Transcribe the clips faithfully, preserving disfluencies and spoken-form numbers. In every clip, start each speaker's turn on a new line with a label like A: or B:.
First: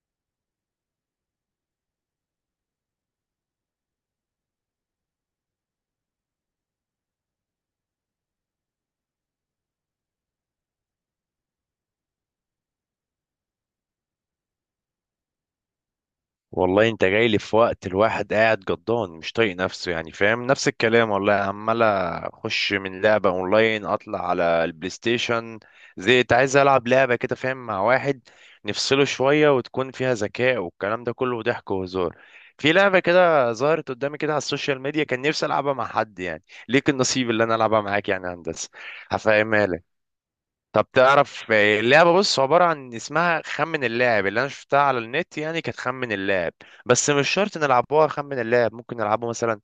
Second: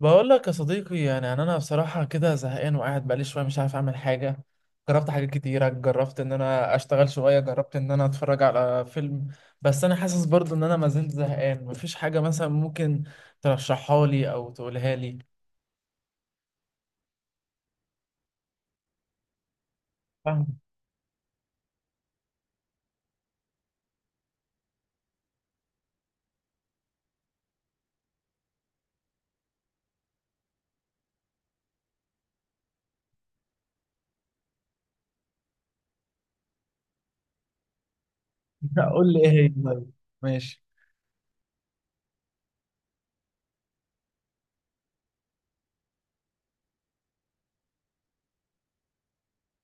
A: بقول لك يا صديقي يعني يعني انا بصراحه كده زهقان، وقاعد بقالي شويه مش عارف اعمل حاجه. جربت حاجات كتيره، جربت ان انا اشتغل شويه، جربت ان انا اتفرج على فيلم، بس انا حاسس برضو ان انا ما زلت زهقان. مفيش حاجه مثلا ممكن ترشحها لي او تقولها لي؟
B: والله انت جاي لي في وقت الواحد قاعد جضان مش طايق نفسه، يعني فاهم
A: فاهم.
B: نفس الكلام. والله عمال اخش من لعبة اونلاين اطلع على البلاي ستيشن. زهقت، عايز العب لعبة كده فاهم، مع واحد نفصله شوية وتكون فيها ذكاء والكلام ده كله ضحك وهزار. في لعبة كده ظهرت قدامي كده على السوشيال ميديا كان نفسي العبها مع حد يعني. ليك النصيب اللي انا العبها معاك يعني يا هندسة.
A: قول لي ايه هي
B: هفهمها
A: طيب.
B: لك.
A: ماشي.
B: طب تعرف، آه، اللعبة بص عبارة عن اسمها خمن اللاعب. اللي انا شفتها على النت يعني كانت خمن اللاعب، بس مش شرط نلعبوها خمن اللاعب، ممكن نلعبه مثلا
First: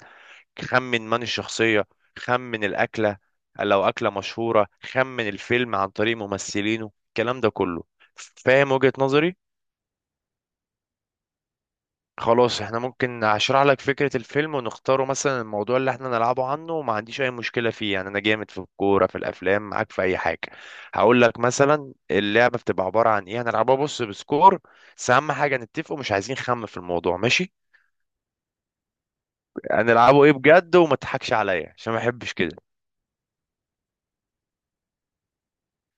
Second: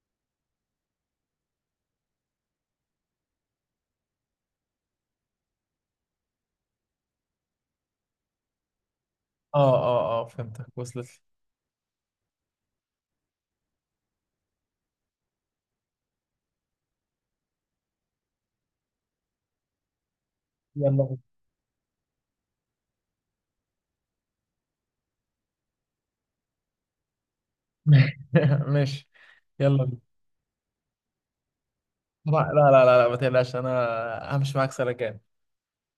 B: خمن من الشخصية، خمن الأكلة لو أكلة مشهورة، خمن الفيلم عن طريق ممثلينه، الكلام ده كله. فاهم وجهة نظري؟
A: اه، اه، اه، فهمتك وصلت
B: خلاص، احنا ممكن اشرح لك فكرة الفيلم ونختاره مثلا، الموضوع اللي احنا نلعبه عنه، وما عنديش اي مشكلة فيه، يعني انا جامد في الكورة في الافلام معاك في اي حاجة.
A: لي. يلا
B: هقول لك مثلا اللعبة بتبقى عبارة عن ايه، هنلعبها بص بسكور، بس اهم حاجة نتفقوا مش عايزين خم في الموضوع ماشي.
A: بينا. لي. ماشي. يلا بينا.
B: هنلعبه ايه بجد، وما تضحكش عليا عشان ما
A: لا،
B: احبش
A: لا،
B: كده.
A: لا، لا، لا، ما تقلقش انا همشي معاك سلكان.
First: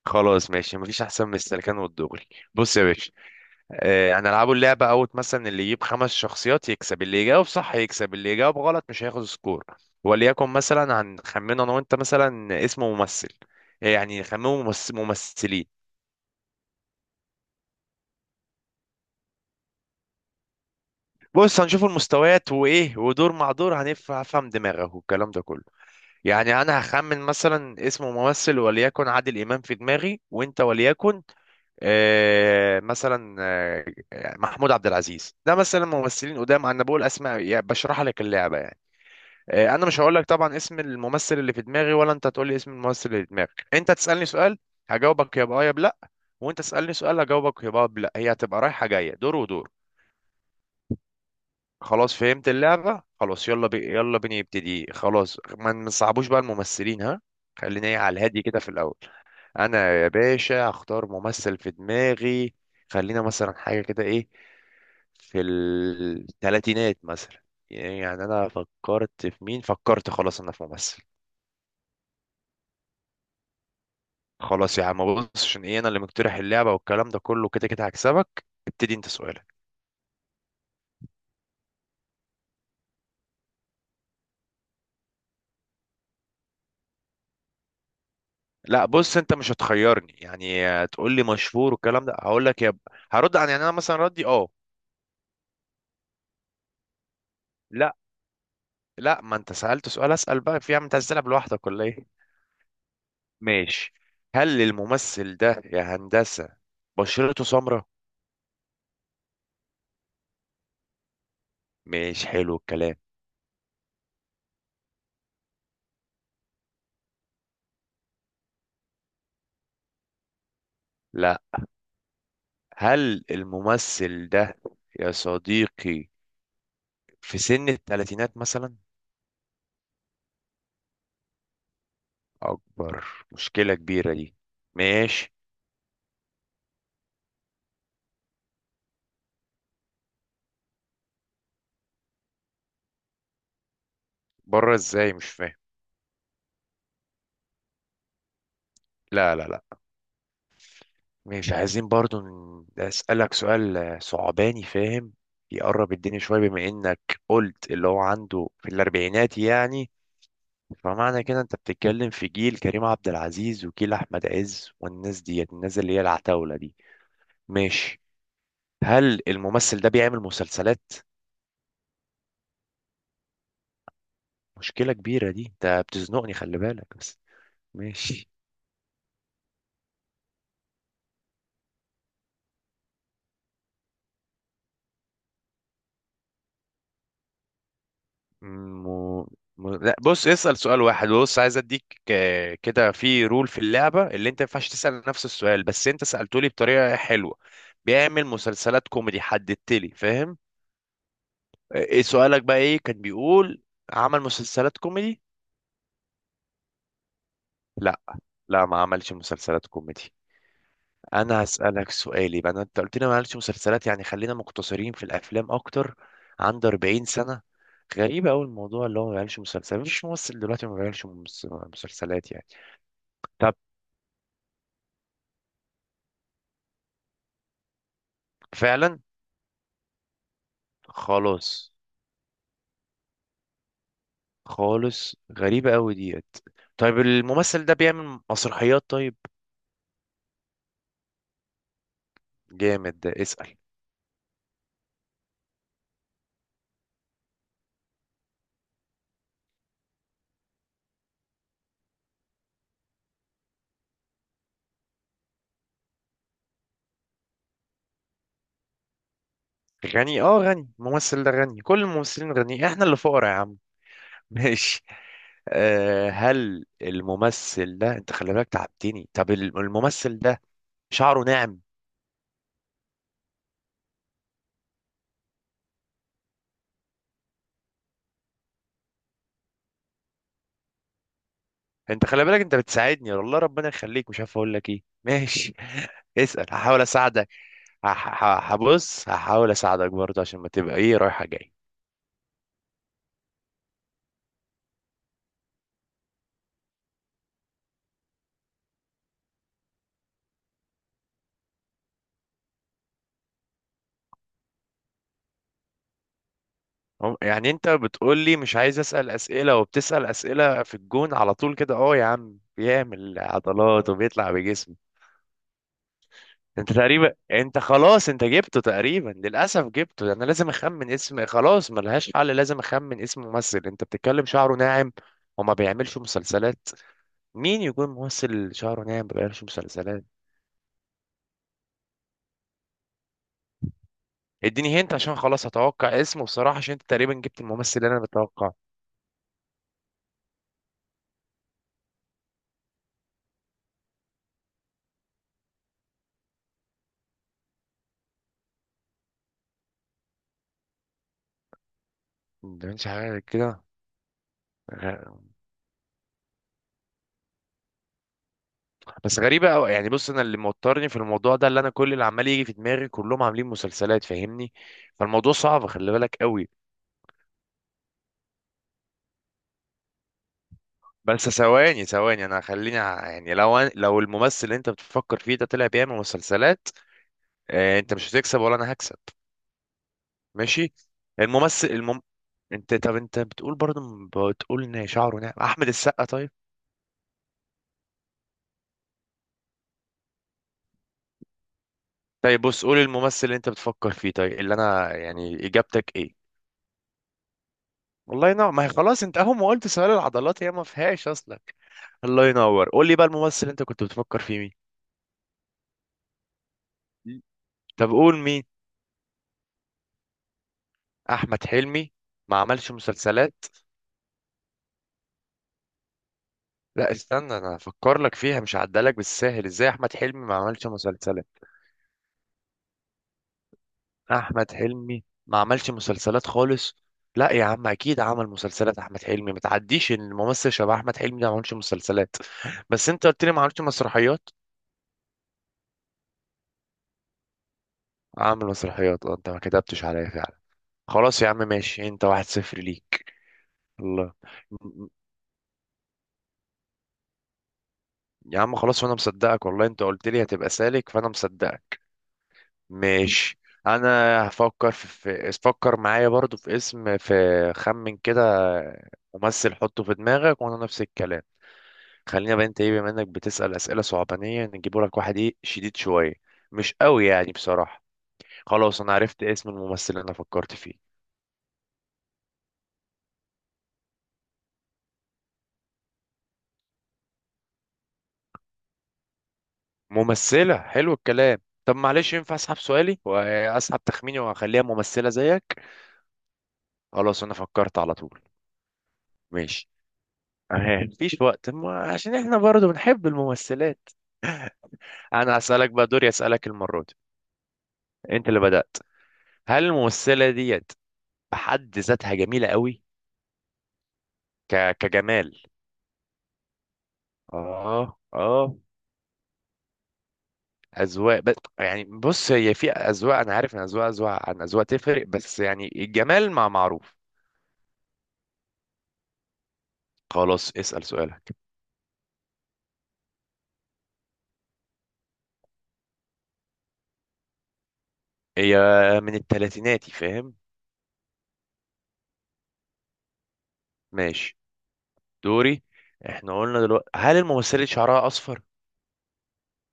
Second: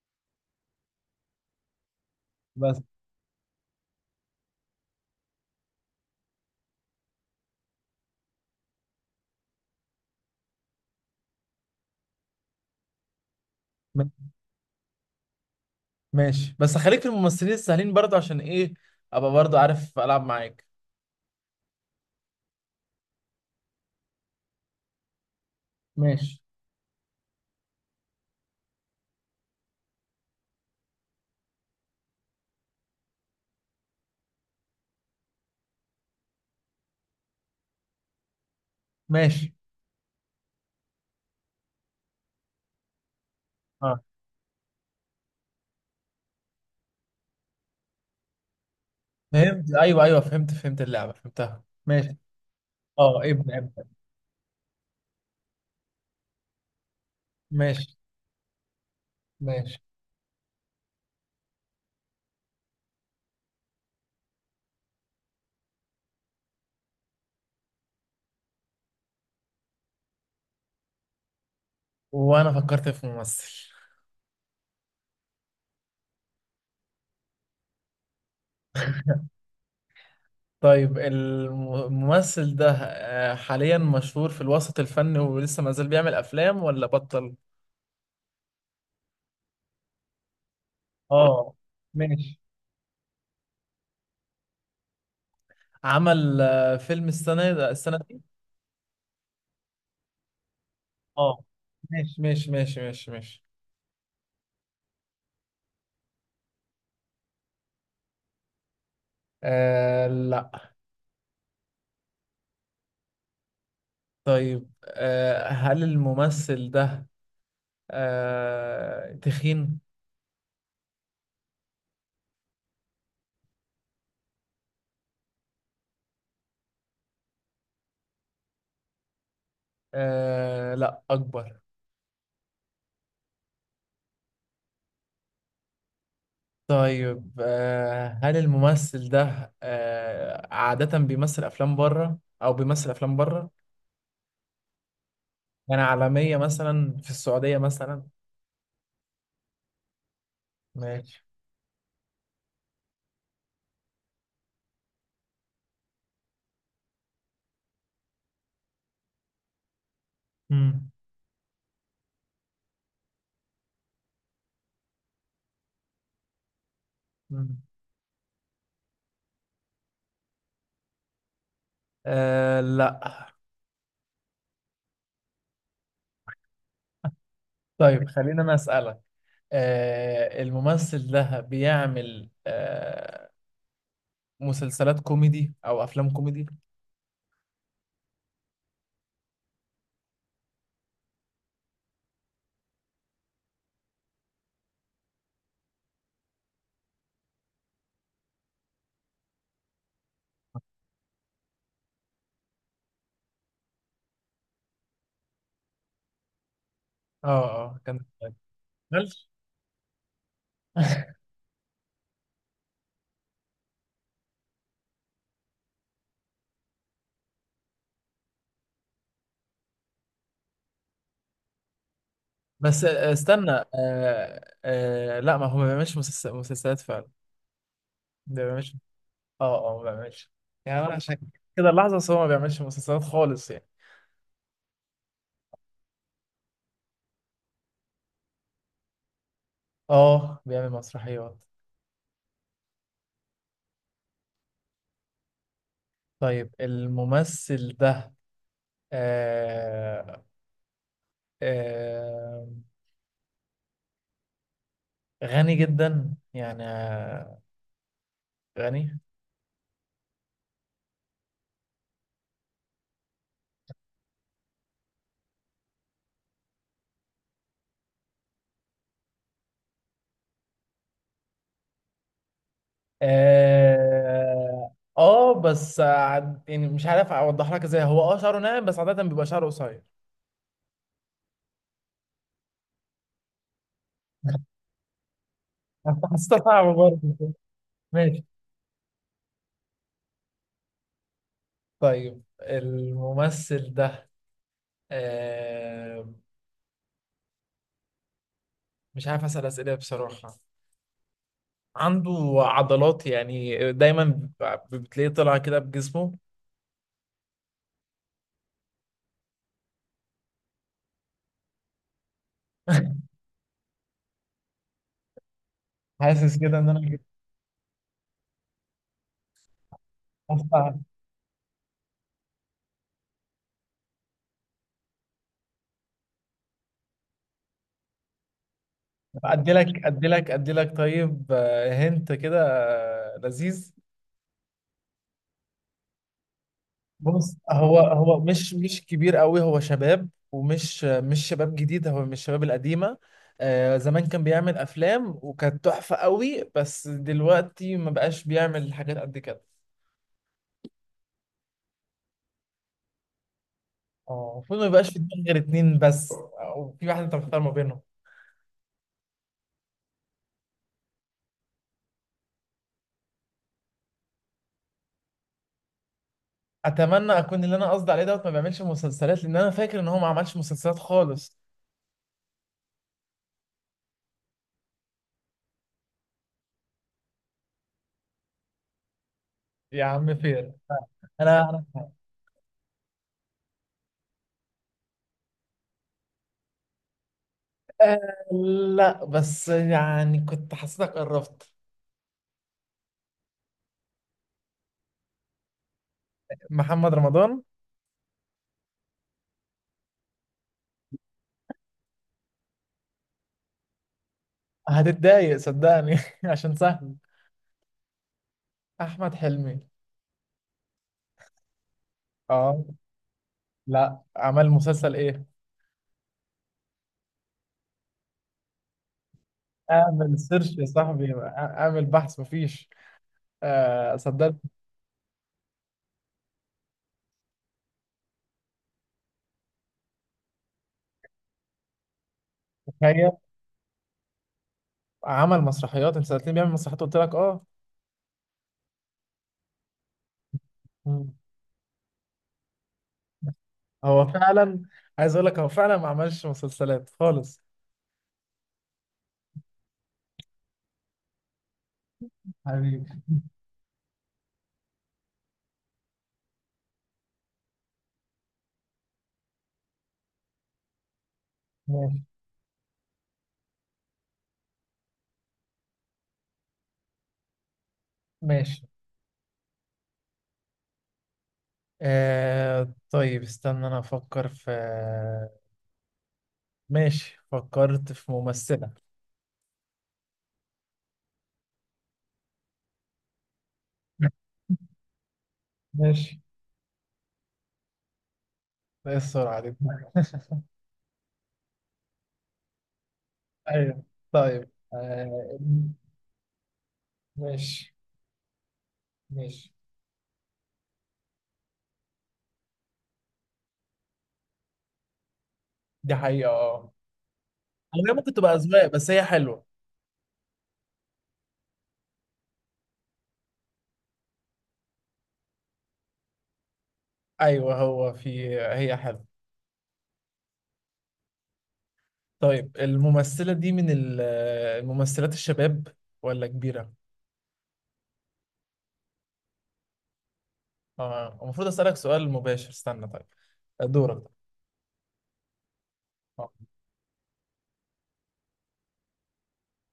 B: خلاص ماشي، مفيش احسن من السلكان والدغري. بص
A: بس.
B: يا باشا، آه، هنلعبوا اللعبة أوت مثلا، اللي يجيب خمس شخصيات يكسب، اللي يجاوب صح يكسب، اللي يجاوب غلط مش هياخد سكور. وليكن مثلا هنخمن أنا وأنت مثلا اسم ممثل. آه، يعني نخمنه ممس- ممثلين.
A: ماشي، بس خليك في الممثلين السهلين برضو، عشان ايه ابقى برضو عارف العب معاك.
B: بص هنشوف المستويات وإيه ودور مع دور، هنف- هفهم دماغك والكلام ده كله.
A: ماشي.
B: يعني أنا هخمن مثلا اسم ممثل وليكن عادل إمام في دماغي، وأنت وليكن آه مثلا آه محمود عبد العزيز، ده مثلا ممثلين قدام. أنا بقول أسماء يعني بشرح لك اللعبة يعني.
A: ماشي.
B: آه، انا مش هقول لك طبعا اسم الممثل اللي في دماغي، ولا انت تقول لي اسم الممثل اللي في دماغك. انت
A: اه
B: تسالني سؤال هجاوبك يا باه يا بلا، وانت تسالني سؤال هجاوبك يا باه يا بلا. هي هتبقى رايحه جايه دور ودور.
A: فهمت، ايوه، ايوه، فهمت فهمت اللعبه، فهمتها.
B: خلاص
A: ماشي.
B: فهمت اللعبه،
A: اه
B: خلاص
A: ابدا
B: يلا
A: ابدا.
B: بي... يلا بينا يبتدي. خلاص ما ما نصعبوش بقى الممثلين ها. خلينا
A: ماشي.
B: ايه على الهادي كده في الاول.
A: ماشي.
B: انا يا باشا هختار ممثل في دماغي. خلينا مثلا حاجه كده ايه، في الثلاثينات مثلا. يعني انا فكرت في مين، فكرت خلاص انا في ممثل.
A: وانا فكرت في ممثل.
B: خلاص يا عم، بص عشان ايه انا اللي مقترح اللعبه والكلام ده كله، كده كده هكسبك، ابتدي انت سؤالك.
A: طيب الم- الممثل ده آه، حاليا مشهور في الوسط الفني، ولسه ما زال بيعمل افلام ولا بطل؟
B: لا بص انت مش هتخيرني، يعني آه، تقول لي
A: اه.
B: مشهور والكلام ده
A: ماشي.
B: هقول لك يا ب... هرد عن يعني انا مثلا ردي اه.
A: عمل آه، فيلم السنه ده
B: لا
A: السنه دي؟
B: لا ما انت سالت سؤال، اسال بقى في يا عم، انت عايز تلعب
A: اه.
B: لوحدك ولا ايه؟
A: ماشي، ماشي، ماشي، ماشي، ماشي.
B: ماشي. هل الممثل ده يا هندسه بشرته سمراء؟
A: آه، لا.
B: مش حلو الكلام.
A: طيب آه، هل الممثل ده آه، تخين؟
B: لا. هل الممثل ده يا صديقي في سن الثلاثينات مثلا؟
A: آه، لا، أكبر.
B: اكبر؟ مشكلة كبيرة دي. ماشي.
A: طيب آه، هل الممثل ده آه، عادة بيمثل أفلام بره أو بيمثل أفلام بره؟
B: بره ازاي مش فاهم.
A: يعني عالمية، مثلا في السعودية مثلا.
B: لا لا لا.
A: ماشي.
B: مش عايزين برضو ن- اسألك سؤال آه، صعباني فاهم. يقرب الدنيا شوية، بما انك قلت اللي هو عنده في الاربعينات يعني،
A: مم.
B: فمعنى كده انت بتتكلم في جيل كريم عبد العزيز وجيل احمد عز والناس ديت، الناس اللي هي العتاولة دي.
A: مم.
B: ماشي. هل الممثل ده بيعمل مسلسلات؟
A: آه، لا.
B: مشكلة كبيرة دي، انت بتزنقني خلي بالك بس.
A: طيب
B: ماشي.
A: خلينا أنا أسألك. آه، الممثل ده بيعمل آه، مسلسلات كوميدي أو أفلام كوميدي؟
B: م... م... لا بص اسأل سؤال واحد، بص عايز اديك آه، كده في رول في اللعبة، اللي انت ما ينفعش تسأل نفس السؤال، بس انت سألته لي بطريقة حلوة. بيعمل مسلسلات كوميدي، حددت لي فاهم. آه، ايه سؤالك بقى، ايه كان بيقول؟ عمل مسلسلات كوميدي؟
A: اه، اه، كان.
B: لا لا، ما عملش
A: مالش.
B: مسلسلات كوميدي. انا هسألك سؤالي بقى، انت قلت لي ما عملش مسلسلات، يعني خلينا مقتصرين في الافلام اكتر. عنده أربعين سنة. غريبة أوي الموضوع، اللي هو ما بيعملش مسلسلات، مفيش ممثل دلوقتي ما بيعملش مس- مسلسلات يعني.
A: بس آه، استنى،
B: طب
A: آه آه لا، ما هو ما بيعملش مسلس- مسلسلات فعلا. ما بيعملش.
B: فعلا.
A: اه، اه، ما بيعملش. يعني انا عشان كده
B: خلاص.
A: اللحظة. بس هو ما بيعملش مسلسلات خالص يعني.
B: خالص، غريبة قوي ديت. طيب الممثل ده بيعمل مسرحيات؟ طيب
A: اه، بيعمل مسرحيات.
B: جامد ده، اسأل.
A: طيب الممثل ده آه آه غني جدا يعني، آه، غني؟
B: غني اه، غني الممثل ده غني، كل الممثلين غني، احنا اللي فقراء يا عم. ماشي. أه هل الممثل ده، انت خلي بالك تعبتني، طب الم- الممثل ده شعره ناعم؟
A: اه، آه، بس عاد- يعني مش عارف اوضح لك ازاي، هو اه شعره ناعم بس عادة بيبقى شعره قصير.
B: انت خلي بالك انت بتساعدني والله، ربنا يخليك مش عارف اقول لك ايه. ماشي
A: حسيتها
B: اسأل
A: صعبة
B: هحاول
A: برضه.
B: اساعدك.
A: ماشي.
B: هح- هح- هبص هحاول اساعدك برضه، عشان ما تبقى ايه رايحة جاي.
A: طيب الممثل ده آه مش عارف أسأل أسئلة بصراحة. عنده عضلات، يعني دايما ب- بتلاقيه طلع كده بجسمه.
B: هم- يعني انت بتقول لي مش عايز اسال اسئله، وبتسال اسئله في الجون على طول كده. اه يا عم بيعمل عضلات وبيطلع بجسمه.
A: حاسس كده ان
B: انت
A: انا
B: تقريبا، انت خلاص انت جبته تقريبا، للاسف جبته. انا لازم
A: أصلاً-
B: اخمن اسم، خلاص ملهاش حل لازم اخمن اسم ممثل، انت بتتكلم شعره ناعم وما بيعملش مسلسلات. مين يكون ممثل شعره ناعم ما بيعملش
A: ادي لك
B: مسلسلات؟
A: ادي لك ادي لك. طيب آه، هنت كده، آه، لذيذ.
B: اديني هنت عشان خلاص اتوقع اسمه بصراحه، عشان انت تقريبا
A: بص،
B: جبت
A: هو
B: الممثل اللي انا
A: هو مش
B: بتوقعه.
A: مش كبير قوي، هو شباب، ومش مش شباب جديد، هو من الشباب القديمه. آه، زمان كان بيعمل افلام وكانت تحفه قوي، بس دلوقتي ما بقاش بيعمل حاجات قد كده.
B: ما بيعملش حاجه كده.
A: اه، المفروض ما يبقاش في دماغ غير اتنين بس، او في واحد انت مختار ما بينهم.
B: بس غريبة أوي يعني، بص أنا اللي موترني في الموضوع ده، اللي أنا كل اللي عمال يجي في دماغي كلهم عاملين مسلسلات فاهمني، فالموضوع صعب خلي بالك أوي.
A: اتمنى اكون اللي انا قصدي عليه دوت ما بيعملش مسلسلات، لان انا فاكر ان هو ما عملش مسلسلات
B: بس
A: خالص.
B: ثواني ثواني، أنا خليني ع- يعني لو أنا، لو الممثل اللي أنت بتفكر فيه ده طلع بيعمل مسلسلات، آه أنت مش هتكسب ولا أنا هكسب.
A: يا عم فين.
B: ماشي.
A: انا
B: الممثل
A: أنا-
B: المم... أنت، طب أنت بتقول برضه، بتقول إن شعره ناعم. أحمد السقا طيب؟
A: آه، لا، بس يعني كنت حسيتك قربت.
B: طيب بص قول الممثل اللي أنت بتفكر فيه، طيب اللي أنا يعني، إجابتك إيه؟
A: محمد رمضان.
B: والله نعم، ما هي خلاص، أنت أهو ما قلت سؤال العضلات، هي ما فيهاش أصلا. الله ينور، قول لي بقى الممثل اللي انت كنت بتفكر فيه مين؟
A: هتتضايق صدقني، عشان سهل.
B: طب قول مين.
A: احمد حلمي.
B: احمد حلمي؟ ما
A: اه.
B: عملش مسلسلات؟
A: لا، عمل مسلسل ايه؟
B: لا استنى، انا هفكر لك فيها، مش هعدلك بالساهل، ازاي احمد
A: اعمل
B: حلمي ما
A: سيرش يا
B: عملش
A: صاحبي،
B: مسلسلات؟
A: اعمل بحث، مفيش. آه، صدقني.
B: احمد حلمي ما عملش مسلسلات خالص؟ لا يا عم اكيد عمل مسلسلات احمد حلمي، ما تعديش ان الممثل شبه احمد حلمي ده ما عملش مسلسلات. بس انت
A: تخيل.
B: قلت لي ما عملش مسرحيات.
A: عمل مسرحيات، انت سألتني بيعمل مسرحيات قلت لك اه.
B: عامل مسرحيات، اه انت ما كتبتش عليا فعلا.
A: مم.
B: خلاص يا عم ماشي، انت واحد صفر ليك.
A: هو
B: الله.
A: فعلا، عايز اقول لك هو فعلا ما عملش مسلسلات خالص.
B: يا عم خلاص وانا مصدقك والله، انت قلت لي هتبقى سالك فانا مصدقك.
A: حبيبي.
B: ماشي. انا هفكر في, في فكر معايا برضو في اسم في، خمن كده ممثل حطه في دماغك وانا نفس الكلام.
A: ماشي.
B: خلينا بقى انت ايه، بما انك بتسأل اسئلة صعبانية نجيبه لك واحد ايه شديد شوية، مش قوي يعني بصراحة.
A: ماشي.
B: خلاص انا عرفت اسم الممثل اللي انا فكرت فيه.
A: آه طيب، استنى انا افكر في. ماشي، فكرت في ممثلة.
B: ممثلة؟ حلو الكلام. طب معلش ينفع اسحب سؤالي واسحب تخميني واخليها ممثلة زيك؟
A: ماشي.
B: خلاص انا فكرت على طول.
A: ايه السرعة دي؟
B: ماشي. اه مفيش وقت ما، عشان احنا برضو بنحب
A: ايوه.
B: الممثلات.
A: طيب آه،
B: انا هسألك بقى، دوري اسألك المرة دي،
A: ماشي.
B: انت اللي بدأت.
A: ماشي.
B: هل الممثلة ديت بحد ذاتها جميلة قوي؟ ك... كجمال.
A: دي حقيقة اه. أو هي
B: اه
A: ممكن تبقى
B: اه،
A: أذواق، بس هي حلوة.
B: اذواق بس يعني، بص هي في اذواق، انا عارف ان اذواق اذواق عن اذواق تفرق، بس يعني الجمال مع معروف.
A: أيوه، هو في، هي حلوة.
B: خلاص اسأل سؤالك.
A: طيب الممثلة دي من ال- الممثلات الشباب ولا كبيرة؟
B: هي من التلاتيناتي فاهم.
A: اه المفروض أسألك سؤال مباشر، استنى. طيب. دورك.
B: ماشي. دوري،
A: آه.
B: احنا قلنا دلوقتي، هل الممثلة دي شعرها اصفر؟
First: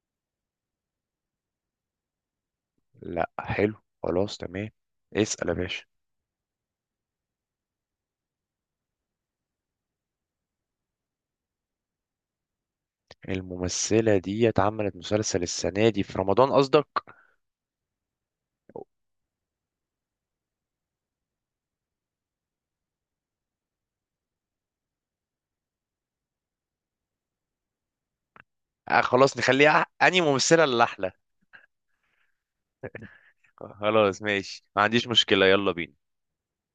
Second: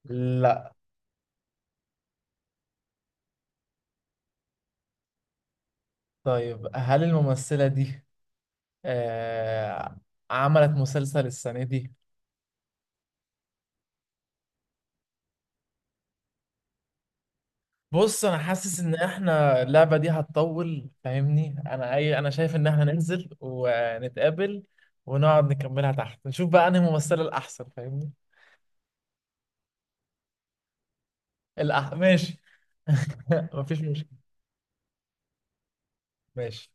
A: لا.
B: لا حلو، خلاص تمام، اسأل يا باشا.
A: طيب هل الممثلة دي آه عملت مسلسل السنة دي؟
B: الممثلة دي اتعملت مسلسل السنة دي في رمضان قصدك؟
A: بص انا حاسس ان احنا اللعبه دي هتطول فاهمني. انا اي انا شايف ان احنا ننزل ونتقابل ونقعد نكملها تحت، نشوف بقى انهي ممثله الاحسن فاهمني.
B: آه خلاص نخليها أنهي ممثلة اللي أحلى.
A: الأح... ماشي. مفيش مشكله.
B: خلاص ماشي، ما عنديش مشكلة، يلا بينا.
A: ماشي.